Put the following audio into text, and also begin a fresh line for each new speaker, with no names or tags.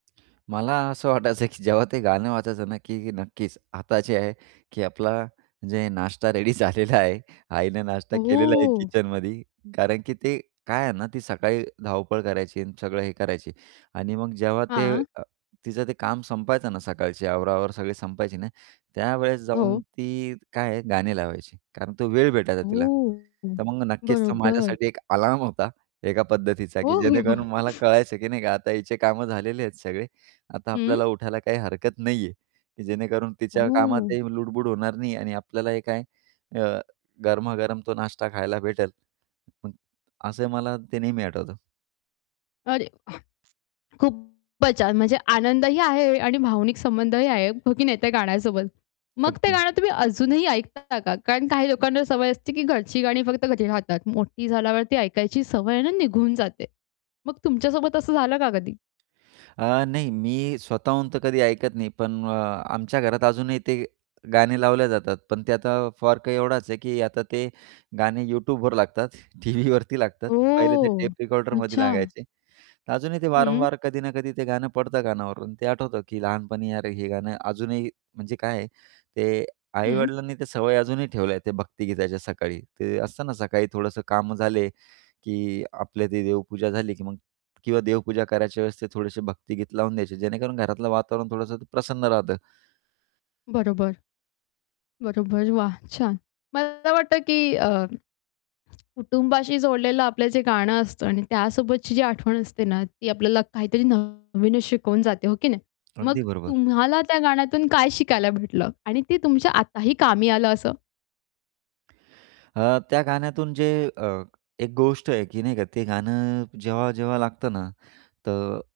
मला असं वाटायचं, की जेव्हा ते गाणं वाजायचं ना, की नक्कीच, आता जे आहे, की आपला म्हणजे नाश्ता रेडी झालेला आहे. आईने नाश्ता केलेला आहे
हो.
किचनमध्ये कारण की ते काय आहे ना, ती सकाळी धावपळ करायची आणि सगळं हे करायची. आणि मग जेव्हा ते
हां.
अ, तिचं ते काम संपायचं ना, सकाळची आवरावावर सगळी संपायची ना, त्यावेळेस जाऊन
हो.
ती काय आहे गाणे लावायची. कारण तो वेळ भेटायचा तिला.
हो, हो.
तर मग नक्कीच तर
बरोबर.
माझ्यासाठी एक अलार्म होता एका पद्धतीचा,
हो,
की
हो, हो.
जेणेकरून मला कळायचं, की नाही का आता हिचे कामं झालेले आहेत सगळे, आता
हं.
आपल्याला उठायला काही हरकत नाही आहे, की जेणेकरून तिच्या
ओह.
कामातही लुडबुड होणार नाही आणि आपल्यालाही काय अ, गरमागरम तो नाश्ता खायला भेटेल. पण असं मला ते नेहमी आठवतं.
अरे, वाह! खूपच छान! म्हणजे आनंदही आहे आणि भावनिक संबंधही आहे, हो की नाही त्या गाण्यासोबत? मग ते
अगदी.
गाणं तुम्ही अजूनही ऐकता का? कारण काही लोकांना सवय असते, की घरची गाणी फक्त घरी राहतात. मोठी झाल्यावरती ऐकायची सवय आहे ना, निघून जाते. मग तुमच्या सोबत असं झालं का कधी?
अ, नाही. मी स्वतःहून तर कधी ऐकत नाही, पण अ, आमच्या घरात अजूनही ते गाणे लावल्या जातात. पण ते आता फरक एवढाच आहे, की आता ते गाणे YouTubeवर लागतात, टीव्हीवरती लागतात. पहिले ते
ओह!
टेप रेकॉर्डरमध्ये
अच्छा.
लागायचे. अजूनही ते
हं.
वारंवार कधी ना कधी ते गाणं पडतं कानावरून ते आठवतं, की लहानपणी अरे, हे गाणं अजूनही म्हणजे काय आहे ते
हं.
आई-वडिलांनी त्या सवय अजूनही ठेवल्या आहे, ते भक्तिगीताच्या सकाळी. ते असतं ना, सकाळी थोडंसं कामं झाले, की आपली ती देवपूजा झाली, की मग किंवा देवपूजा करायच्या वेळेस ते थोडेसे भक्तीगीत लावून द्यायचे, जेणेकरून घरातलं वातावरण थोडंसं ते प्रसन्न राहतं.
बरोबर, बरोबर. वाह! छान. मला वाटतं, की अ कुटुंबाशी जोडलेलं आपलं जे गाणं असतं आणि त्यासोबतची जी आठवण असते ना, ती आपल्याला काहीतरी नवीनच शिकवून जाते हो की नाही? मग
अगदी बरोबर.
तुम्हाला त्या गाण्यातून काय शिकायला भेटलं आणि ते तुमच्या आताही कामी आलं असं.
अ, त्या गाण्यातून जे अ, एक गोष्ट आहे, की नाही का, ते गाणं जेव्हा-जेव्हा लागतं ना, त